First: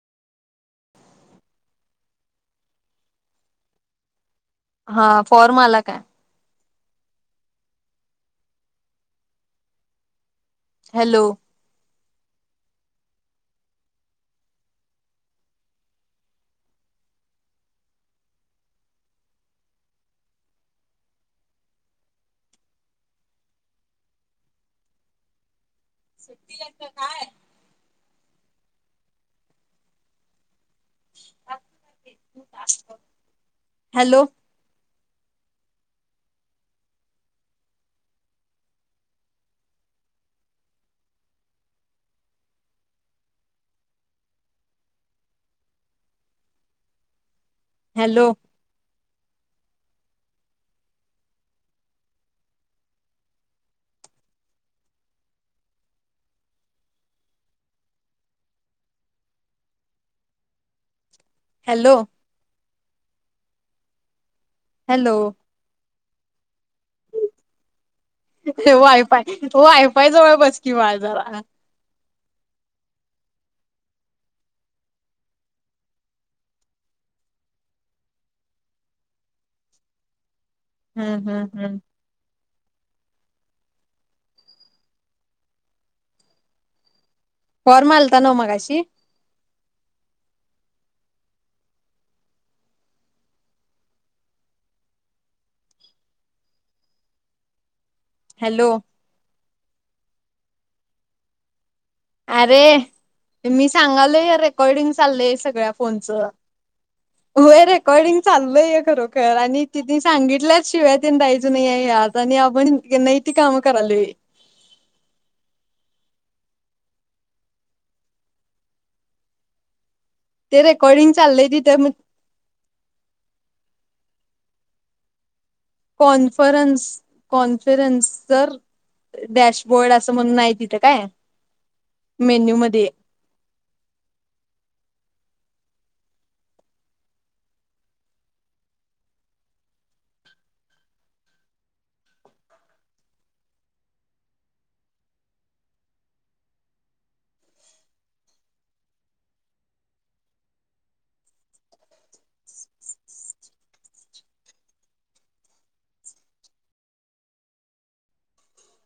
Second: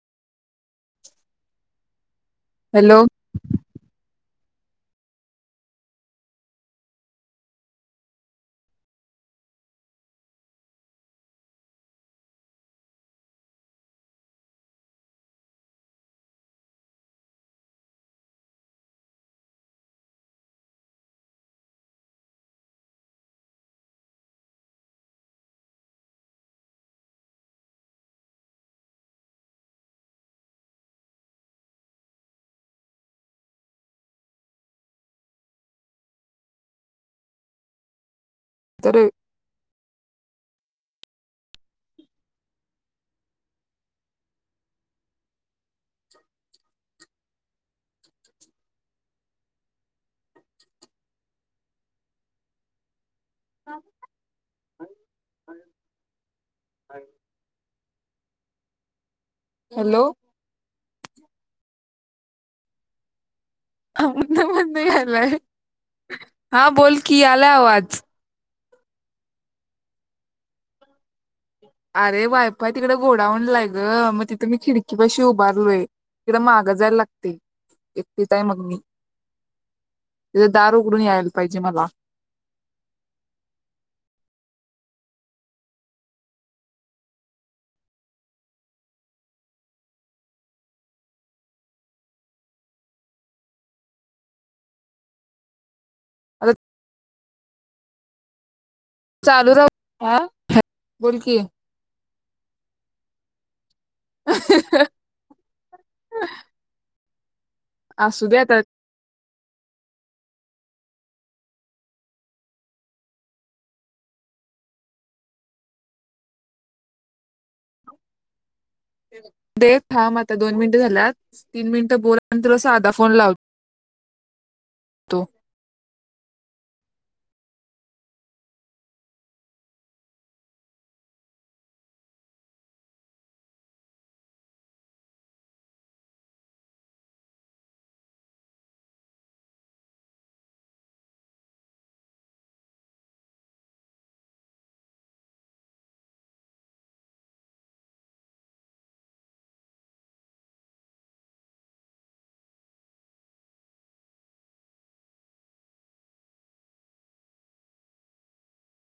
Hello हा form आला काय हॅलो, सु्टी हाय का काय हॅलो, तररी हॅलो, हम ह हॅलो, हॅलो, ह हॅलो म्हलाय [unintelligible] हा बोल की यायला आवाज वायफाय वायफाय जवळ बसकी बाळ जरा अरे वायफय तिकडं गोडाऊन लाय ग मग तिथे मी खिडकी पाशी उभारलोय तिकड मागं जायला लागत एकटीचय मग मी तिथ दार उघडून हम्म यायला हम्म पाहिजे हम् मला फॉर्म आलता ना मगाशी आ हॅलो, चालू राह--बोलकी अरे मस सांगालय रेकॉर्डिंग चालय सगळ्या फोनचं होय, रेकॉर्डिंग असू दे चाललय आता आहे खरं कर आणि ति सांगितल्याच शिवाय त्यां दयच नाही यात आणि आपण नाहीती काम करालय देख थांब आता दोन ते मिनिटं रेकॉर्डिंग झाल्यात चाललंय तीन तिथे मग मिनिटं बोल आणि तुला साधा फोन लावतो. तो कॉन्फरन्स कॉन्फरन्स जर डॅशबोर्ड असं म्हणून नाही तिथं काय मेन्यू मध्ये